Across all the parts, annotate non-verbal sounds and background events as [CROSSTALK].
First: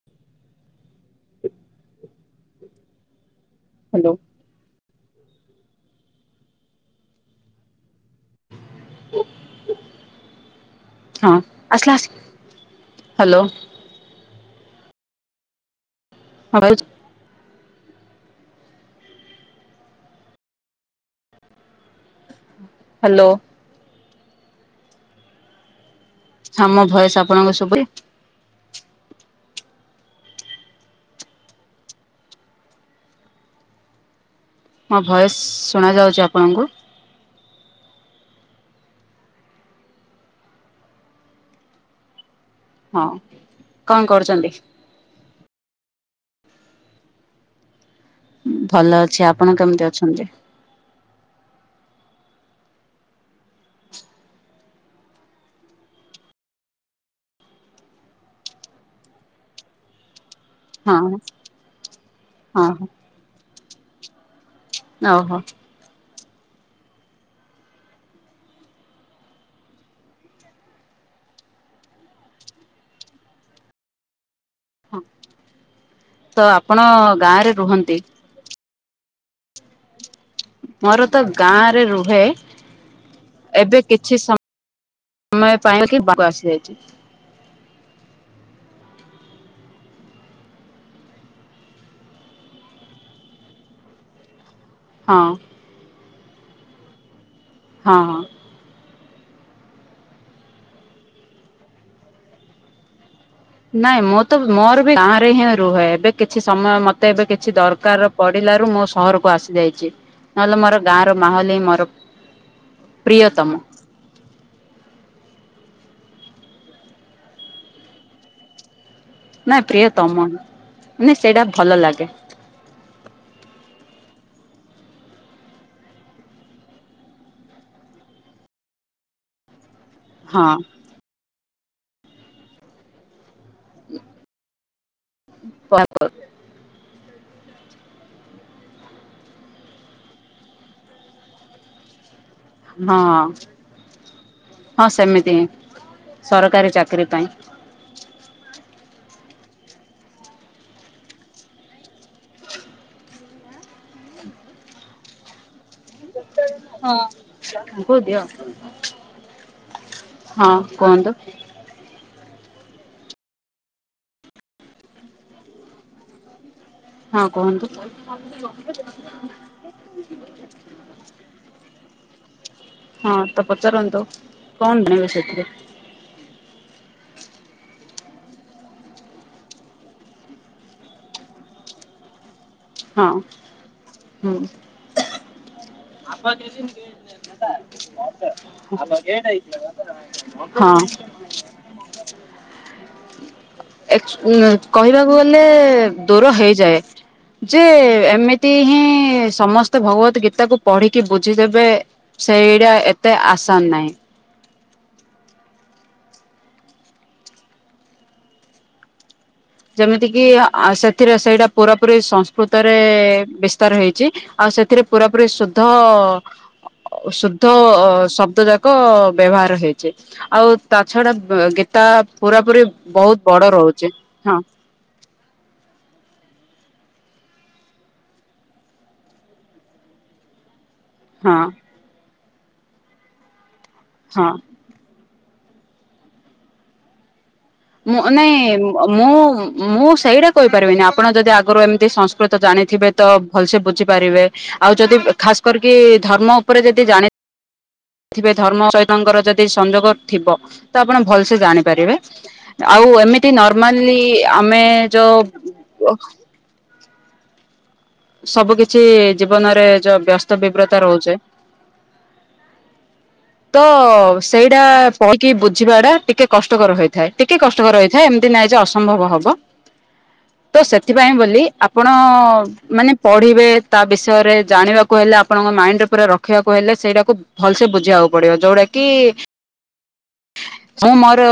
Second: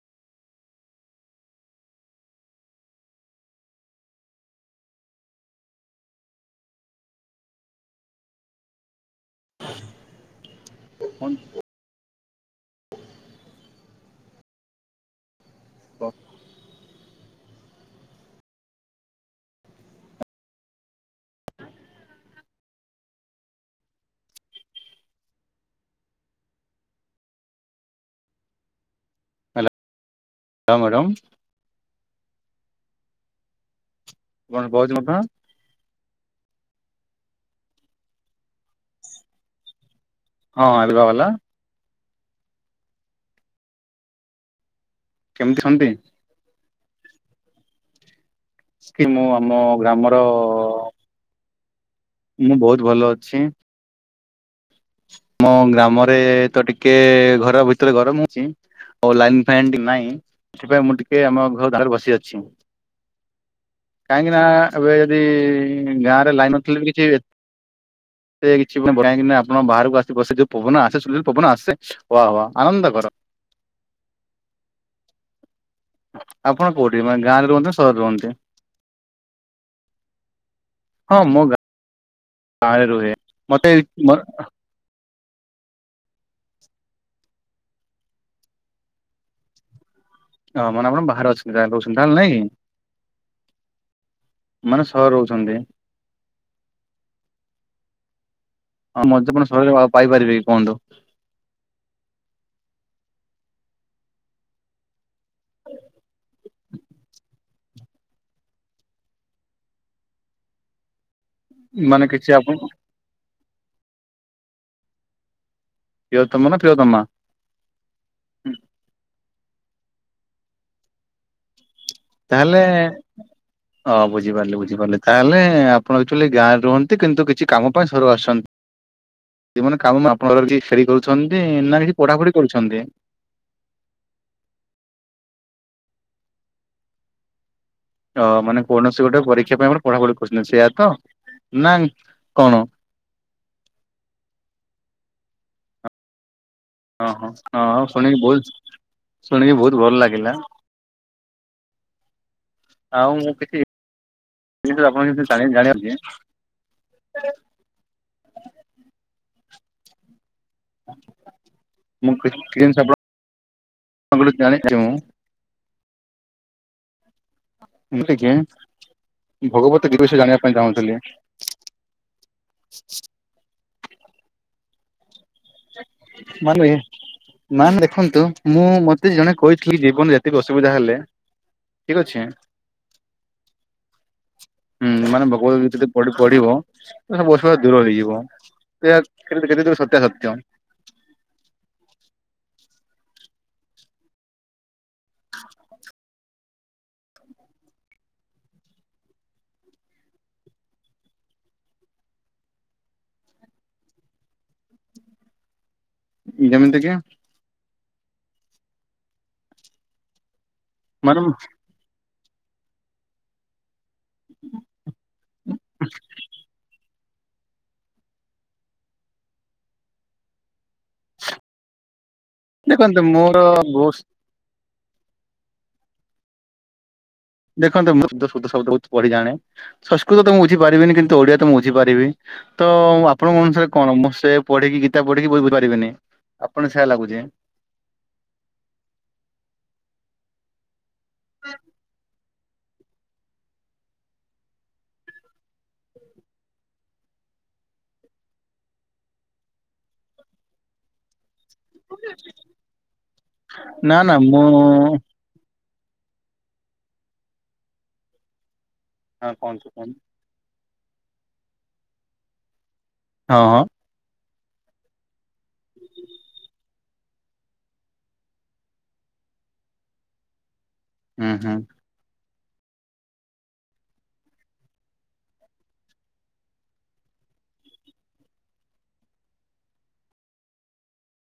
[INAUDIBLE] Hello. ହଁ ଆସିଲ ଆସ୍ ହ୍ୟାଲୋ। କ। [UNINTELLIGIBLE] ହାଲୋ। ଆମ ଭଏସ୍ ଆପଣଙ୍କୁ ସୁଭୁଚି। ରାମ ରାମ। କଣ କହୁଛି ମୋ କଥା ଭଏସ୍ ଶୁଣା ଯାଉଛି ଆପଣଙ୍କୁ। ହଁ ଆଣିବା ବାଲା। ହଁ କଣ କହୁଛନ୍ତି। କେମିତି ଛନ୍ତି। ଭଲ କି ମୁଁ ଅଛି ଆମ ଆପଣ କେମିତି ଗ୍ରାମର ଅଛନ୍ତି? ମୁଁ ବହୁତ ଭଲ ଅଛି। ମୋ ଗ୍ରାମରେ ତ ଟିକିଏ ଘର ଭିତରେ ଗରମ ହଉଛି। ଆଉ ଲାଇନ ଫାଇନ୍ ନାଇଁ ସେଥିପାଇଁ ହଁ ମୁଁ ଟିକିଏ ଆମ ଘର ତାରେ ବସି ଅଛି। ହଁ କାହିକିନା ଏବେ ଯଦି ଓହୋ ଗାଁ ରେ ଲାଇନ ନ ଥିଲେ ବି କିଛି ସେ କିଛି କାହିଁକିନା ଆପଣ ବାହାରକୁ ଆସି ବସେ ଯୋଉ ପବନ ଆସେ ସୁଲୁଲୁ ପବନ ଆସେ ୱା ୱା ଆନନ୍ଦ କର। ହଁ। ତ ଆପଣ ଗାଁରେ ରୁହନ୍ତି। ମୋର ହଁ ତ ମୁଁ ଗାଁରେ ରୁହେ ଗାଁରେ ରୁହେ ମତେ ଏବେ କିଛି ସ ମୟ ପାଇଁ କୁ ଆସିଯାଇଛି। ଅଁ ମାନେ ଆପଣ ବାହାରେ ଅଛନ୍ତି ତା ହେଲେ ନାଇଁ। ମାନେ ସହ ହଁ ରହୁଛନ୍ତି‌। ହଁ। [UNINTELLIGIBLE] ନାଇଁ ମୁଁ ତ ମୋର ବି ଗାଁ ରେ ହିଁ ରୁହେ ଏବେ କିଛି ସମୟ ମତେ ଏବେ କିଛି ଦରକାର ପଢିଲାରୁ ମୋ ସହରକୁ ଆସି ଯାଇଛି। ନହେଲେ ମୋର ଗାଁର ମାହଲ ହିଁ ମୋର ମାନେ କିଛି ଆପଣ ପ୍ରିୟତମ। ଇୟତମ ନା ପ୍ରିୟତମା। ନା ପ୍ରିୟତମନ୍ ନେ ସେଇଟା ଭଲ ଲାଗେ। ତାହଲେ ହଁ ବୁଝିପାରିଲେ ବୁଝିପାରିଲି ତାହେଲେ ଆପଣ ଆକ୍ଚୁଆଲି ଗାଁରେ ରୁହନ୍ତି କିନ୍ତୁ କିଛି କାମ ପାଇଁ ସରୁ ଆସନ୍ ତି ମାନ କାମ ଆପଣଙ୍କର ହଁ କିଛି ସେରି କରୁଛନ୍ତି ନା କିଛି ପଢାପଢି କରୁଛନ୍ତି। [UNINTELLIGIBLE] ଅ ମାନେ କୌଣସି ଗୋଟେ ପରୀକ୍ଷା ପାଇଁ ପଣ ପଢାପଢି କରୁଛନ୍ତି ସେଇଆ ତ ନା କଣ? ହଁ ହଁ ସେମିତି ହିଁ ସରକାରୀ ଚା ହଁ ହଁ ହଁଉ ଶୁଣିକି ବହୁତ ଶୁଣିକି ବହୁତ ଭଲ ଲାଗିଲା। [UNINTELLIGIBLE] ହଁ ବହୁଦିଅ। ହଁ କୁହନ୍ତୁ। [UNINTELLIGIBLE] ହଁ କୁହନ୍ତୁ। ଏତିକ ଭଗବତ ଗିବଷ ଜାଣିବା ଇଁ ଚାହୁଁଥିଲି। ହଁ ତ ପଚାରନ୍ତୁ କଣ ନେବେ ସେଥିରେ। [UNINTELLIGIBLE] ମାନ୍ ଦେଖନ୍ତୁ ମୁଁ ମତେ ଜଣେ କହିଥିଲି ଜୀବନ ଯେତିକି ଅସୁବିଧା ହେଲେ ଠିକ ଅଛେ। ହଁ ହୁଁ। ହୁଁ ମାନେ ଭଗବତ ଗୀତ ଯେ ପଢ଼ି ପଢିବ ସୁ ବସ ଦୂର ହେଇଯିବ ଏୟା କେତେ ତୁ ସତ୍ୟା ସତ୍ୟ। ହଁ ଏକଚୁ ଉଁ କହିବାକୁ ଗଲେ ଦୂର ହେଇଯାଏ। ଯେ ଏମିତି ହିଁ ସମସ୍ତେ ଭଗବତ ଗୀତା କୁ ପଢିକି ବୁଝିଦେବେ। ସେଇଟା ଏତେ ଆସନ ନାହିଁ। [UNINTELLIGIBLE] ଯେମିତି କିି ଆ ସେଥିରେ ମାନେ ସେଇଟା ପୁରାପୁରି ସଂସ୍କୃତରେ ବିସ୍ତାର ହେଇ ଚି ଆଉ ସେଥିରେ ପୁରାପୁରି ଶୁଧ ଓଶୁଦ୍ଧ ଶବ୍ଦ ଯାକ ବ୍ୟବହାର ହେଇଛି ଆଉ ତା ଛଡା ବେ ଗେ ଟା ପୁରା ପୁୀ ଦେଖନ୍ତୁ ବହୁତ ମୋର ବଡ ରହୁଛି ବହୁତ ହଁ ଦେଖନ୍ତ ମୁଁ ଶ ଶବଦ ବହୁ ପଢି ଜାେ ସଂସ୍କୃତ ତ ମୁଁ ବଝିାରିବିନି କିୁ ହଁ ଓଡିଆ ତ ମୁ ବଝି ପାରିବି ତ ଆପଣଙ୍କ ଅନୁସାରେ କଣ ମୁଁ ହଁ। ସେ ପଢିକି କି ବଢିକି ବ ବୁଝପାରିବେନି ଆପଣ ସେୟା ଲାଗୁେ ମୁଁ ନାଇଁ ମୁଁ ମୁଁ ସେଇଟା କହିପାରିବିନି ଆପଣ ଯଦି ଆଗରୁ ଏମିତି ତ ଜାଣିଥିବେ ତ ଭଲସେ ବୁଝିପାରିବେ ଆଉ ଯଦି ଖାସ କରିକି ଧର୍ମ ଉପରେ ଯଦି ଜାଣି ଥିବେ ଧର୍ମ ସହିତଙ୍କର ଯଦି ସଂଯୋଗ ଥିବ ତ ଆପଣ ଭଲସେ ଜାଣିଥେ ଆଉ ଏମିତି ନା ନର୍ମାଲି ନା ମୁଁ ଆମେ ଯୋଉ ସବୁ କିଛି ହଁ ଜୀବନରେ କୁହନ୍ତୁ ଯୋଉ କୁହନ୍ତୁ ବ୍ୟସ୍ତ ବିବ୍ରତା ରହୁଛେ ହଁ ତ ହଁ ସେଇଟା ପକି ବୁଝିବା ଟା ଟିକେ କଷ୍ଟକର ହେଇଥା ଟିକେ କଷ୍ଟକର ରହିଥାଏ ଏମିତି ନହିଁ ଯେ ଅସମ୍ଭବ ହବ ତ ସେଥିପାଇଁ ହୁଁ ବୋଲି ହୁଁ। ଆପଣ ନଅ ମାନେ ପଢିବେ ତା ବିଷୟରେ ଜାଣିବାକୁ ହେଲେ ଆପଣଙ୍କ ମାଇଣ୍ଡ ପୁରା ରଖିବାକୁ ହେଲେ ସେଇଟାକୁ ଭଲସ ବୁଝିବାକୁ ପଡିବ ଯୋଉଟା କି ହଁ ମୋର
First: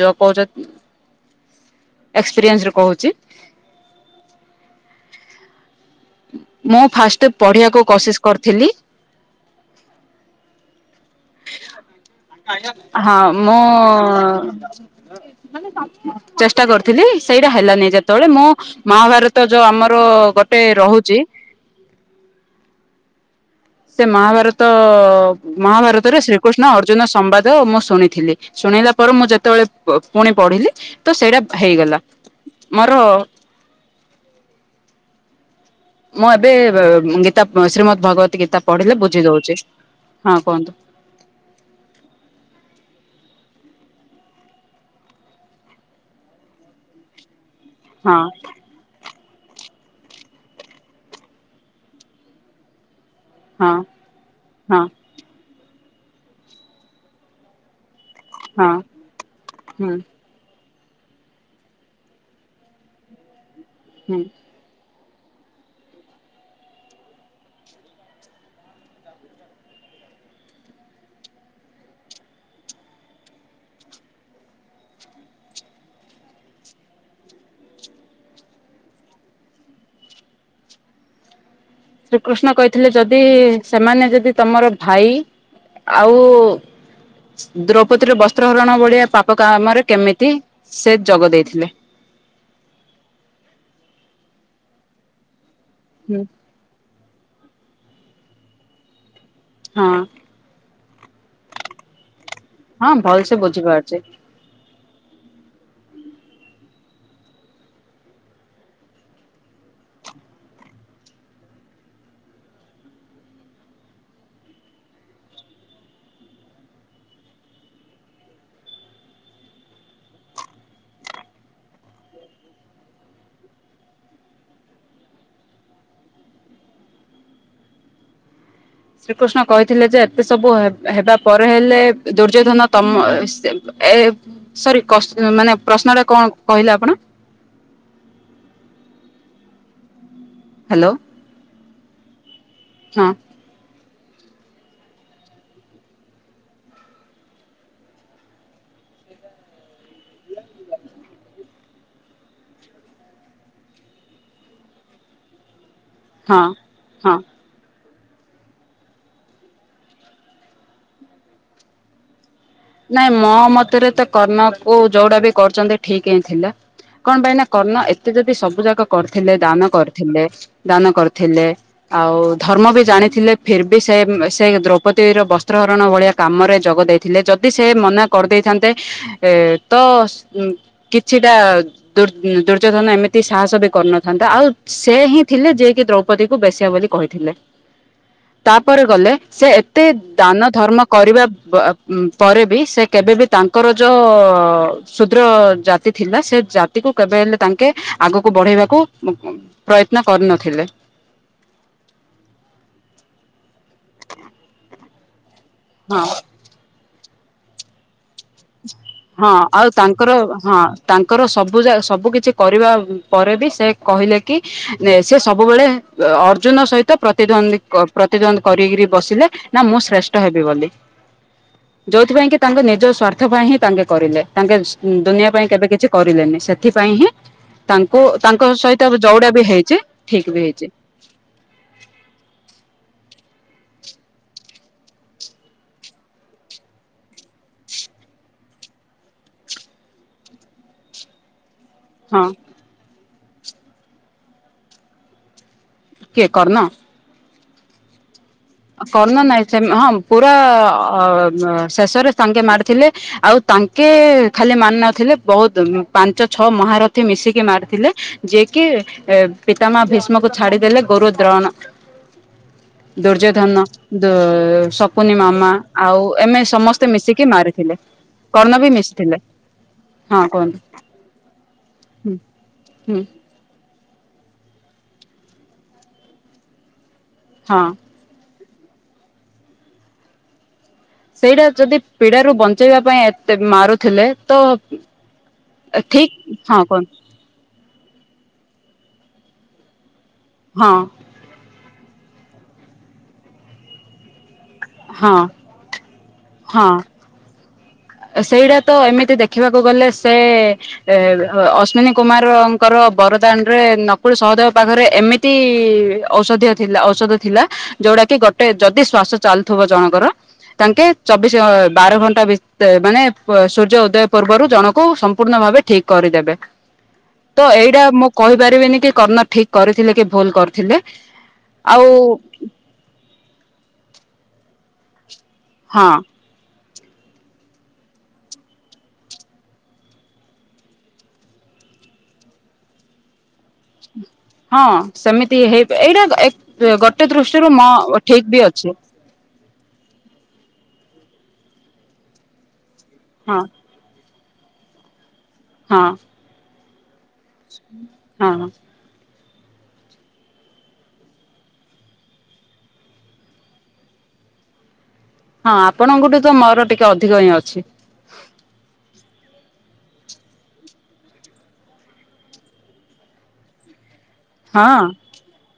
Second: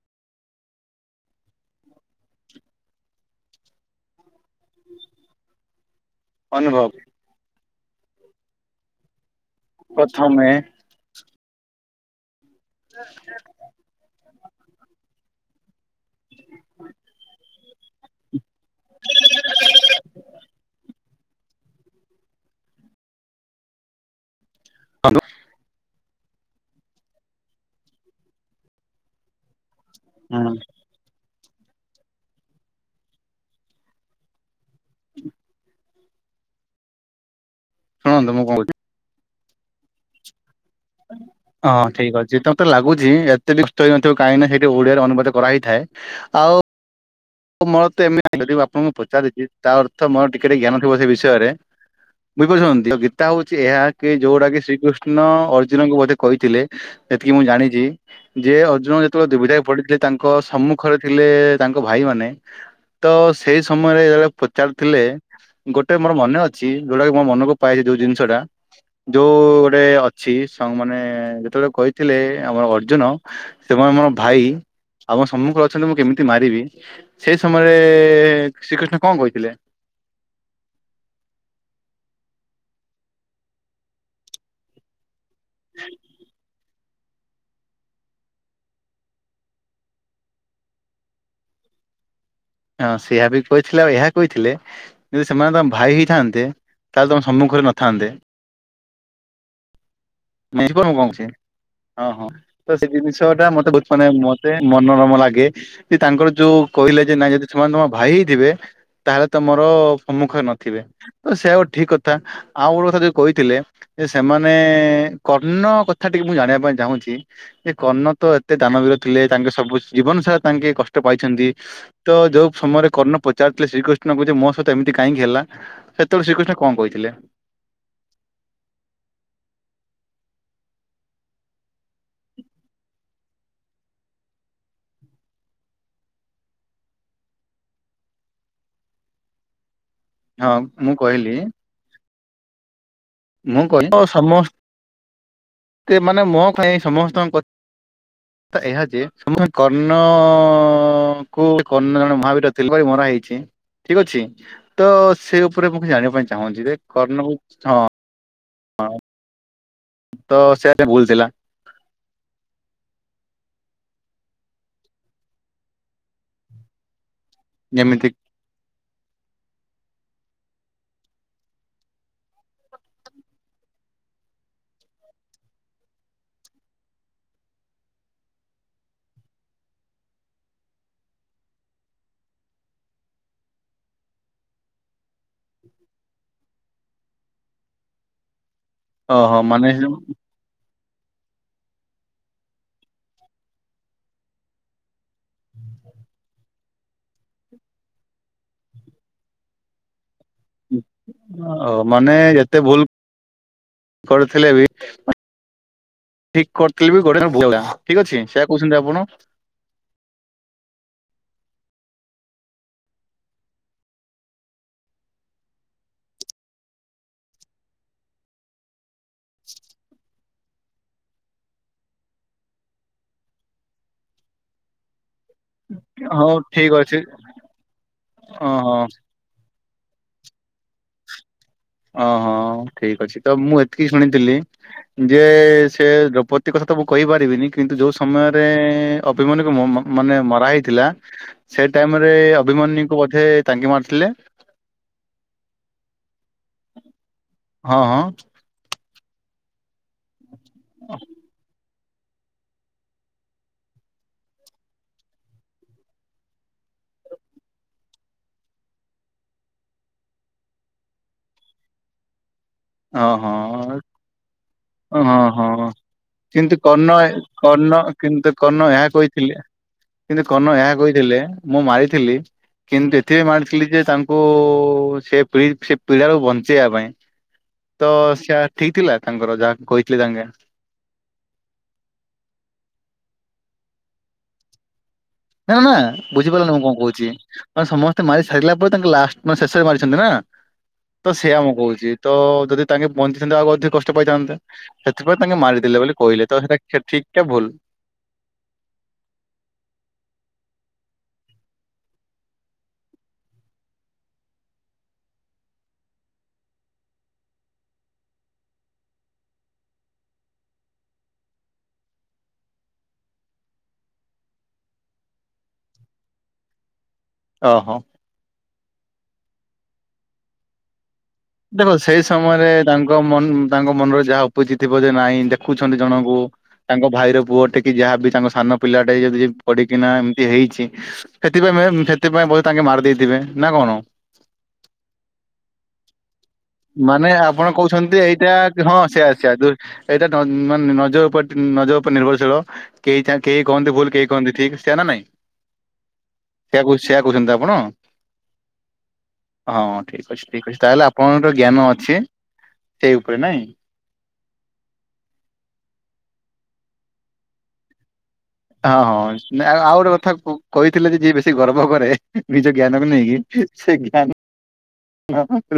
ଯ କହୁଛ ଏକ୍ସପିରିଏନ୍ସରେ କହୁଛି ମୁଁ ଅନୁଭବ ଫାଷ୍ଟ ପଢିବାକୁ କସିିସ କରିଥିଲି ପ୍ରଥମେ ହଁ ମୁଁ ଚେଷ୍ଟା କରିଥିଲି ସେଇଟା ହେଲାନି ଯେତେବେଳେ ମୁଁ ମହାଭାରତ ଯୋଉ ଆମର ଗୋଟେ ହଉଛି ସେ ମହାଭାରତ ମହାଭାରତରେ ଶ୍ରୀ କୃଷ୍ଣ ଅର୍ଜୁନ ସମ୍ବାଦ ମୁଁ ଶୁଣିଥିଲି ଶୁଣିଲା ପରେ ମୁଁ ଯେତେବେଳେ ପୁଣି ହୁଁ ପଢିଲି ତ ସେଇଟା ହେଇଗଲା ମୋର ହଁ ମୁଁ ଏବେ ଗୀତା ଶ୍ରୀମଦ୍ ଶୁଣନ୍ତୁ ଭଗବତୀ ମୁଁ କଣ ଗୀତା କହୁଛି ପଢିଲେ ବୁଝି ଦଉଛି ହଁ କୁହନ୍ତୁ [INAUDIBLE] ହଁ ଠିକ୍ ଅଛି ତମତେ ଲାଗୁଛି ଏତେ ବି ଷ୍ଟୋଇ ନଥିବ କାହିଁକି ନା ସେଇଠି ଓଡିଆରେ ଅନୁବାଦ କରା ହେଇଥାଏ ଆଉ ମୋର ତ ହଁ ଏମ ଆିଲ ଆପଣ ପଚାର ଦେଇଛି ତା ଅର୍ଥ ମୋର ଟିକେ ଟ ଜ୍ଞାନ ଥିବ ସେ ବିଷୟରେ ବୁଝିାରୁଛନ୍ତି ଆଉ ଗୀତ ତା ହଉଛି ହଁ ଏହା କି ଯୋଉଟା କି ହଁ ଶ୍ରୀକୃଷ୍ଣ ଅର୍ଜୁନଙ୍କୁ ବୋଧେ କହିଥିଲେ ସେତିକି ମୁଁ ଜାଣିଛି ଯିଏ ହଁ ଅର୍ଜୁନ ଯେତେବେଳେ ଦୁର୍ବିଧାକ ହୁଁ ପଡିଥିଲେ ତାଙ୍କ ସମ୍ମୁଖରେ ଥିଲେ ତାଙ୍କ ଭାଇମାନୋନ ତ ସେଇ ସମୟରେ ହୁଁ ଯେତବେଳେ ଚାଲଥିଲେ ଗୋଟେ ମୋର ମନେ ଅଛି ଯୋଉଟାକ ମୋ ମନକୁ ପାଛି ଯୋଉ ଜିନିଷଟା ଯୋଉ ଗୋଟେ ଅଛି ମାନେ ଯେତେବେଳେ କହିଥିଲେ ଆମର ଅର୍ଜୁନ ସେମାନେ ମୋର ଭାଇ ଆପ ସମ୍ମୁଖରେ ଅଛନ୍ତି ମୁଁ କେମିତି ମାରିବି ସେଇ ସମୟରେ ଶ୍ରୀକୃଷ୍ଣ କଣ କହିଥିଲେ ଶ୍ରୀକୃଷ୍ଣ କହିଥିଲେ ଯଦି ସେମାନେ ଯଦି ତମର ଭାଇ ଆଉ ଦ୍ରୌପଦୀର ବସ୍ତ୍ରହରଣ ଭଳିଆ ପାପ କାମରେ କେମିତି ସେ ଯୋଗ ଦେଇଥିଲେ ହଁ ସେଇଆ ବି କହିଥିଲେ ଆଉ ଏହା କହିଥିଲେ ଯଦି ସେମାନେ ତଙ୍କ ଭାଇ ହେଇଥାନ୍ତେ ତାହେଲେ ତମ ସମ୍ମୁଖରେ ନଥାନ୍ତେ ହଁ ନି ମୁଁ କହୁଛି ହଁ ହଁ ତ ସେ ହଁ ଜିନିଷ ଭଲସେ ଟା ମତେ ବହୁତ ବୁଝିପାରୁଛି ମାନେ େ ମନୋରମ ଲାଗେ ଯେ ତାଙ୍କର ଯୋଉ କହିଲେ ଯେ ନାଇ ଯଦି ସେମାନେ ତମ ଭାଇ ହେଇ ଥିବେ ତାହେଲେ ତମୋର ସମ୍ମୁଖରେ ନଥିବେ ତ ସେଇୟା ଗୋଟେ ଠିକ କଥା ଆଉ ଗୋଟେ କଥା ଯୋଉ କହିଥିଲେ ଯେ ସେମାନେ କର୍ଣ୍ଣ କଥା ଟିକେ ମୁଁ ଜାଣିବା ପାଇଁ ଚାହୁଁଛି ଏ କର୍ଣ୍ଣ ତ ଏତେ ଦାନବୀର ଥିଲେ ତାଙ୍କେ ସବୁ ଜୀବନ ସାରା ତାଙ୍କେ କଷ୍ଟ ପାଇଛନ୍ତି ତ ଯୋଉ ସମୟରେ କର୍ଣ୍ଣ ପଚାରଥିଲେ ଶ୍ରୀକୃଷ୍ଣ କୁ ଯେ ମୋ ସହିତ ଏମତି କାହିଁକି ହେଲା? ସେତେବେଳେ ଶ୍ରୀକୃଷ୍ଣ କଣ କହିଥିଲେ? ଶ୍ରୀକୃଷ୍ଣ କହିଥିଲେ ଯେ ଏତେ ସବୁ ହେ ହେବା ପରେ ହେଲେ ଦୁର୍ଯ୍ୟୋଧନ ତମ ସେ ଏ ସରି କସ୍ ମାନେ ପ୍ରଶ୍ନ ଟା କଣ କହିଲେ ଆପଣ? ହଁ ହ୍ୟାଲୋ ମୁଁ କହିଲି। ହଁ ମୁଁ କହ ଆ ସମସ୍ତେ ମାନେ ମୋ ଖାଇ ସମସ୍ତଙ୍କୁ କ ହ ତ ଏହା ଯେ ସମସ୍ତେ କର୍ଣ୍ଣ କୁ କର୍ଣ୍ଣ ଜଣେ ମହାବୀର ତେଲବାର ମରା ହେଇଛି ଠିକ ଅଛି ତ ସେ ଉପରେ ମୁଁ କିଛି ଜାଣିବା ପାଇଁ ହଁ ଚାହୁଁଛି ଯେ କର୍ଣ ହଁ। ହଁ ତ ସେ ଭୁଲ ଥିଲା। ନାଇଁ ମୋ ମତରେ ତ କର୍ମକୁ ଯୋଉଟା ବି କରୁଛନ୍ତି ଠିକ ହିଁ ଥିଲା କଣ ପାଇଁ ନା କର୍ଣ ଯେମିତି ଏତେ ଯଦି ସବୁ ଯାକ କରିଥିଲେ ଦାନ କରିଥିଲେ ଦାନ କରିଥିଲେ। ଆଉ ଧର୍ମ ବି ଜାଣିଥିଲେ ଫିର୍ ବି ସେ ସେ ଦ୍ରୌପଦୀର ବସ୍ତ୍ରହରଣ ଭଳିଆ କାମରେ ଯୋଗ ଦେଇଥିଲେ ଯଦି ସେ ମନା କରିଦେଇଥାନ୍ତେ ଏ ତ କିଛିଟା ଦୁର୍ ଦୁର୍ଯ୍ୟୋଧନ ଏମିତି ସାହସ ବି କରିନଥାନ୍ତା ଆଉ ସେ ହିଁ ଥିଲେ ଯିଏ କିି ଦ୍ରୌପ ପତିକୁ ବେଶିବା ବୋଲି କହିଥିଲେ। ତାପରେ ଗଲେ ଓହୋ ସେ ମାନେ ଓ ଏତେ ଦାନ ଧର୍ମ କରିବା ପରେ ବି ସେ କେବେ ବିି ତାଙ୍କର ଯୋ ସୁଦ୍ର ଜାତି ଥିଲା ସେ ତି କେବେ ହେଲେ ତାଙ୍କେ ଆଗକୁ ବଢେଇବାକୁ ପ୍ରୟତ୍ନ କରିନଥିଲେ। ମାନେ ଯେତେ ଭୁଲ୍ କରିୁଥିଲେ ବି ହଁ। ଠିକ୍ କରିଥିଲେ ବି ଗୋଟେ ବି ଠିକ ଅଛି। ସେୟା କହୁଛନ୍ତି ଆପଣ ହଁ। ଆଉ ତାଙ୍କର ହଁ ତାଙ୍କର ସବୁ ଯାକ ସବୁ କିିଛି କରିବା ପରେ ବି ସେ କହିଲେ କି? ସେ ସବୁବେଳେ ଅର୍ଜୁନ ସହିତ ପ୍ରତିଦ୍ୱନ୍ଦୀ ପ୍ରତିଦ୍ୱନ୍ଦ କରିକରି ବସିଲେ ନା ମୁଁ ଶ୍ରେଷ୍ଠ ହେବି ବୋଲି ଯୋଉଥିପାଇଁ କି ତାଙ୍କ ନିଜ ସ୍ୱାର୍ଥ ସ୍ଵାର୍ଥ ପାଇଁ ହିଁ ତାଙ୍କେ କରିଲେ ତାଙ୍କେ ଦୁନିଆ ପାଇଁ କେବେ କିଛି ହଉ କରିଲେନି ଠିକ ସେଥିପାଇଁ ଅଛି ହିଁ ତାଙ୍କୁ ତାଙ୍କ ଓହୋ ସହିତ ଯଉଡା ବି ହେଇଚି। ଠିକ୍ ବି ହେଇଛି। ହଁ ହଁ ଠିକ୍ ଅଛି ତ ମୁଁ ଏତିକି ଶୁଣିଥିଲି ଯେ ସେ ଦ୍ରୌପଦୀ କଥା ତ ମୁଁ କହିପାରିବିନି କିନ୍ତୁ ଯୋଉ ସମୟରେ ଅଭିମନ୍ୟୁ କୁ ମମ ମାନେ ମରା ହେଇଥିଲା। ସେ ଟାଇମ୍ ରେ ହଁ ଅଭିମନ୍ୟୁଙ୍କୁ ବୋଧେ ତାଙ୍କେ ମାରିଥିଲେ। କିଏ କର୍ଣ୍ଣ? ହଁ ହଁ। କର୍ଣ୍ଣ ନାଇଁ ସେ ହଁ ପୁରା ଶେଷରେ ତାଙ୍ଗେ ମାରିଥିଲେ। ଆଉ ତାଙ୍କେ ଖାଲି ମାନିନଥିଲେ ବହୁତ ପାଞ୍ଚ ଛଅ ମହାରଥୀ ମିଶିକି ମାରିଥିଲେ। ଯିଏ କିି ପିତା ମହ ଭୀଷ୍ମ କୁ ଛାଡିଦେଲେ ଗୁରୁ ଦ୍ରୋଣ ହଁ ଦୁର୍ଯ୍ୟୋଧନ ଦୁ ହଁ ସକୁୁନି ହଁ ମାମା ହଁ ଆଉ ଏମ୍ କିନ୍ତୁ ସମସ୍ତେ କର୍ଣ୍ଣ ମିଶିକି ମାରିଥିଲେ କର୍ଣ୍ଣ କିନ୍ତୁ କର୍ଣ୍ଣ ବି ଏହା ମିଶିଥିଲେ। କହିଥିଲେ ହଁ କିନ୍ତୁ କର୍ଣ୍ଣ କୁହନ୍ତୁ ଏହା କହିଥିଲେ ମୁଁ ମାରିଥିଲି ହୁଁ କିନ୍ତୁ ହୁଁ ଏଥିବେ ମାରଥିଲି। ଥିଲି ଯେ ତାଙ୍କୁ ସେ ସେ ପିିଲାକୁ ବଞ୍ଚେଇବା ପାଇଁ ହଁ। ତ ସେଇଆ ଠିକ୍ ଥିଲା ତାଙ୍କର ଯାହା କହିଥିଲି ତାଙ୍କେ ସେଇଟା ଯଦି ପୀଡାରୁ ବଞ୍ଚେଇବା ପାଇଁ ଏତେ ମାରୁଥିଲେ ତ ନା ନା ଠିକ ବୁଝିପାରିଲନି ହଁ ମୁଁ କଣ କୁହନ୍ତୁ କହୁଛି। ମାନେ ସମସ୍ତେ ମାରି ସାରିଲା ପରେ ତାଙ୍କୁ ଲାଷ୍ଟ୍ ମାନେ ଶେଷରେ ମାରିଛନ୍ତି ନା। ହଁ। ତ ସେଇଆ ମୁଁ କହୁଛି ତ ଯଦି ତାଙ୍କେ ବଞ୍ଚିଥାନ୍ତେ ଆଉ ଅଧିକ କଷ୍ଟ ପାଇଥାନ୍ତେ। ହଁ ସେଥିପାଇଁ ତାଙ୍କେ ମାରିଦେଲେ ବୋଲି କହିଲେ ତ ସେଟା ହଁ। ଠିକ୍ ନା ଭୁଲ? ସେଇଟା ତ ଏମିତି ଦେଖିବାକୁ ଗଲେ ସେ ଏ ଅଶ୍ଵିନୀ କୁମାରଙ୍କର ବରଦାନ ରେ ନକୁଳ ସହଦେବ ପାଖରେ ଏମିତି ତି ଔଷଧୀୟ ଥିଲା ଔଷଧ ଥିଲା। ଯୋଉଟା କି ଗୋଟେ ଯଦି ଶ୍ଵାସ ଚାଲୁଥିବ ଜଣଙ୍କର ତାଙ୍କେ ଚବିଶି ବାର ଘଣ୍ଟା ମାନେ ସୂର୍ଯ୍ୟ ଉଦୟ ପୂର୍ବରୁ ଜଣକୁ ସମ୍ପୂର୍ଣ୍ଣ ଭାବେ ଠିକ୍ କରିଦେବେ। ତ ଓହୋ। ଏଇଟା ମୁଁ କହିପାରିବିନି କି କର୍ଣ୍ଣ ଠିକ୍ କରିଥିଲେ କି ଭୁଲ୍ କରିଥିଲେ। ଦେଖ ଆଉ ସେଇ ସମୟରେ ତାଙ୍କ ମନ ତାଙ୍କ ମନରେ ଯାହା ଉପୁଜି ଥିବ ଯେ ନାଇଁ ଏମିତି ଆ ଦେଖୁଛନ୍ତି ହଁ ଜଣଙ୍କୁ। ତାଙ୍କ ଭାଇର ପୁଅ ଟିକି ଯାହା ବିି ତାଙ୍କ ସାନ ପିଲାଟେ ଯଦି ପଡିକିନା ଏମିତି ହେଇଛି। ସେଥିପାଇଁ ମେ ସେଥିପାଇଁ ବହୁତ ତାଙ୍କେ ମାରି ଦେଇଥିବେ ନା କଣ? ହଁ ସେମିତି ହେଇ ପା ଏଇରା ମାନେ ଆପଣ କହୁଛନ୍ତି ଏଇଟା ଅଛି ହଁ ସେଇଆ ସେଇଆ ଦୁ ଏଇଟା ମାନେ ନଜ ଉପ ନଜର ଉପରେ ନିର୍ଭରଶୀଳ କେହି ଚା ହଁ କେହି କହନ୍ତି ଭୁଲ କେହି କହନ୍ତି ଠିକ୍ ସେଆ ନା ନାଇଁ। ହଁ। ସେଇୟା କହୁଚି ସେଇୟା କହୁଛନ୍ତି ତ ଆପଣ ହଁ ହଁ ଠିକ୍ ଅଛି ଠିକ୍ ଅଛି ତାହେଲେ ଆପଣଙ୍କ ର ଜ୍ଞାନ ଅଛି ସେଇ ଉପରେ ନାଇଁ। ହଁ ଆପଣଙ୍କଠୁ ତ ମୋର ଟିକେ ଅଧିକ ହିଁ ଅଛି। ହଁ ହଁ ଆଉ ଗୋଟେ କଥା କହିଥିଲେ ଯେ, ଯିଏ ବେଶୀ ଗର୍ବ କରେ ନିଜ ଜ୍ଞାନକୁ ନେଇକି ସେ ଜ୍ଞାନ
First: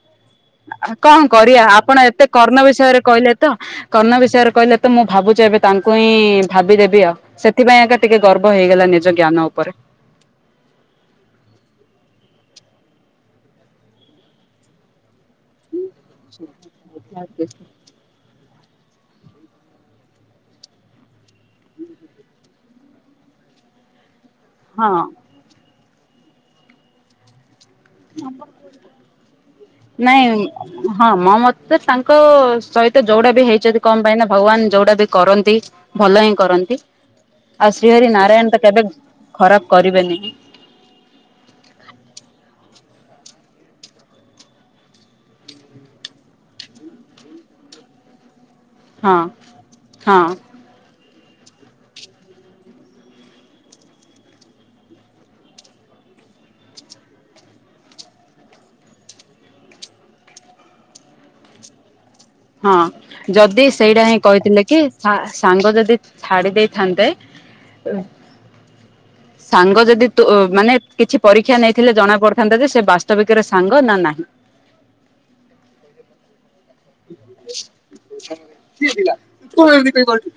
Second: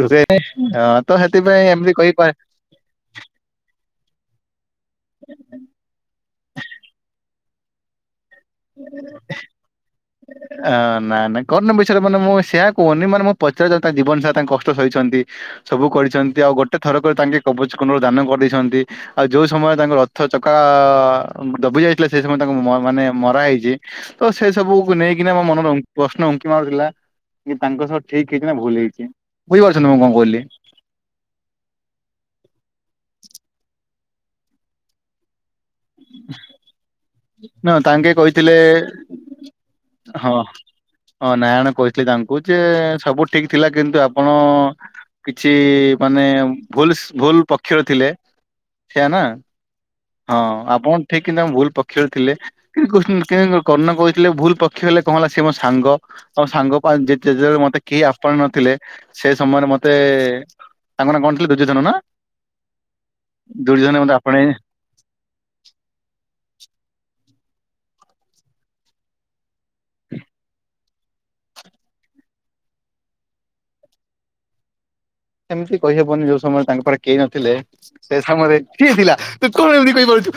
ରୁହେ ହଁ, ତ କଣ ସେଥିପାଇଁ କରିବା ଏମିତି ଆପଣ ଏତେ କହିପାରେ କର୍ଣ୍ଣ ବିଷୟରେ କହିଲେ ତ କର୍ଣ୍ଣ ବିଷୟରେ କହିଲେ ତ ମୁଁ ଭାବୁଛି ଏବେ ତାଙ୍କୁ ହିଁ ଭାବିଦେବି ଆଉ ସେ ସେଥିପାଇଁ ଆକା ଟିକେ ଗର୍ବ ହେଇଗଲା ନିଜ ଜ୍ଞାନ ଉପରେ। ଅ ନା ନା କର୍ଣ୍ଣ ବିଷୟରେ ମାନେ ମୁଁ ସେଆ କହୁନି ମାନେ ମୁଁ ପଚାରିବା ତା ଜୀବନ ସାରା ତାଙ୍କ କଷ୍ଟ ସହିଛନ୍ତି। ସବୁ କରିଛନ୍ତି ଆଉ ଗୋଟେ ଥର କରେ ତାଙ୍କେ କବଚ କୋଣ୍ଡଳ ଦାନ କରିଦେଇଛନ୍ତି ଆଉ ଯୋଉ ସମୟରେ ତାଙ୍କ ରଥ ଚକା ଦବି ଯାଇଥିଲା ସେ ସମୟ ତାଙ୍କୁ ମାନେ ମରା ହେଇଛି ତ ସେ ହଁ ସବୁକୁ ନେଇକିନା ମୋ ମନର ପ୍ରଶ୍ନ ଉଙ୍କି ମାରୁଥିଲା କି ତାଙ୍କ ସହ ଠିକ ହେଇଛି ନା ଭୁଲ ହେଇଛି, ବୁଝିପାରୁଛନ୍ତି ମୁଁ କଣ ନାଇଁ କହିଲି? ହଁ ମୋ ମତେ ତାଙ୍କ ସହିତ ଯୋଉଟା ବି ହେଇଛନ୍ତି କଣ ପାଇଁ ନା ଭଗବାନ ଯୋଉଟା ବି କରନ୍ତି ଭଲ ହିଁ କରନ୍ତି ନା ଆଉ ତାଙ୍କେ ଶ୍ରୀହରି କହିଥିଲେ ନାରାୟଣ ତ କେବେ ଖରାପ କରିବେନି। ହଁ ହଁ ନାରାୟଣ କହିଥିଲେ ତାଙ୍କୁ ଯେ ସବୁ ଠିକ ଥିଲା କିନ୍ତୁ ଆପଣ କିଛି ମାନେ ଭୁଲ ଭୁଲ ପକ୍ଷରେ ଥିଲେ। ସେଆ ନା ହଁ ହଁ ଆପଣ ଠିକ କିନା ଭୁଲ ପ କ୍ଷ ରେ ଥିଲେ କି କର୍ଣ୍ଣ କହୁଥିଲେ ଭୁଲ ପକ୍ଷ ହେଲେ କଣ ହେଲା ସେ ମୋ ସାଙ୍ଗ ଆଉ ସାଙ୍ଗପାଇଁ ଯେତେବେଳେ ମତେ କେହି ଆପଣା ନଥିଲେ ସେ ସମୟରେ ମତେ ତାଙ୍କ ନା କଣ ଥିଲା ଦୁର୍ଯ୍ୟୋଧନ ନା? ହଁ ଯଦି ଦୁର୍ଯ୍ୟୋଧନ ସେଇଟା ମତେ ହିଁ ଆପଣେଇ କହିଥିଲେ କି ସା ସାଙ୍ଗ ଯଦି ଛାଡି ଦେଇଥାନ୍ତେ ସାଙ୍ଗ ଯଦି ତୋ ମାନେ କିଛି ପରୀକ୍ଷା ନେଇଥିଲେ ଜଣା ପଡିଥାନ୍ତା ଯେ ସେ ବାସ୍ତବିକରେ ସାଙ୍ଗ ନା ନାହିଁ। ସେମିତି କହିହବନି ଯୋଉ ସମୟରେ ତାଙ୍କ ପାଖ କେହି ନଥିଲେ ସେ ସମୟରେ କିଏ ଥିଲା ତୁ କଣ ଏମିତି କହିପାରୁଛୁ।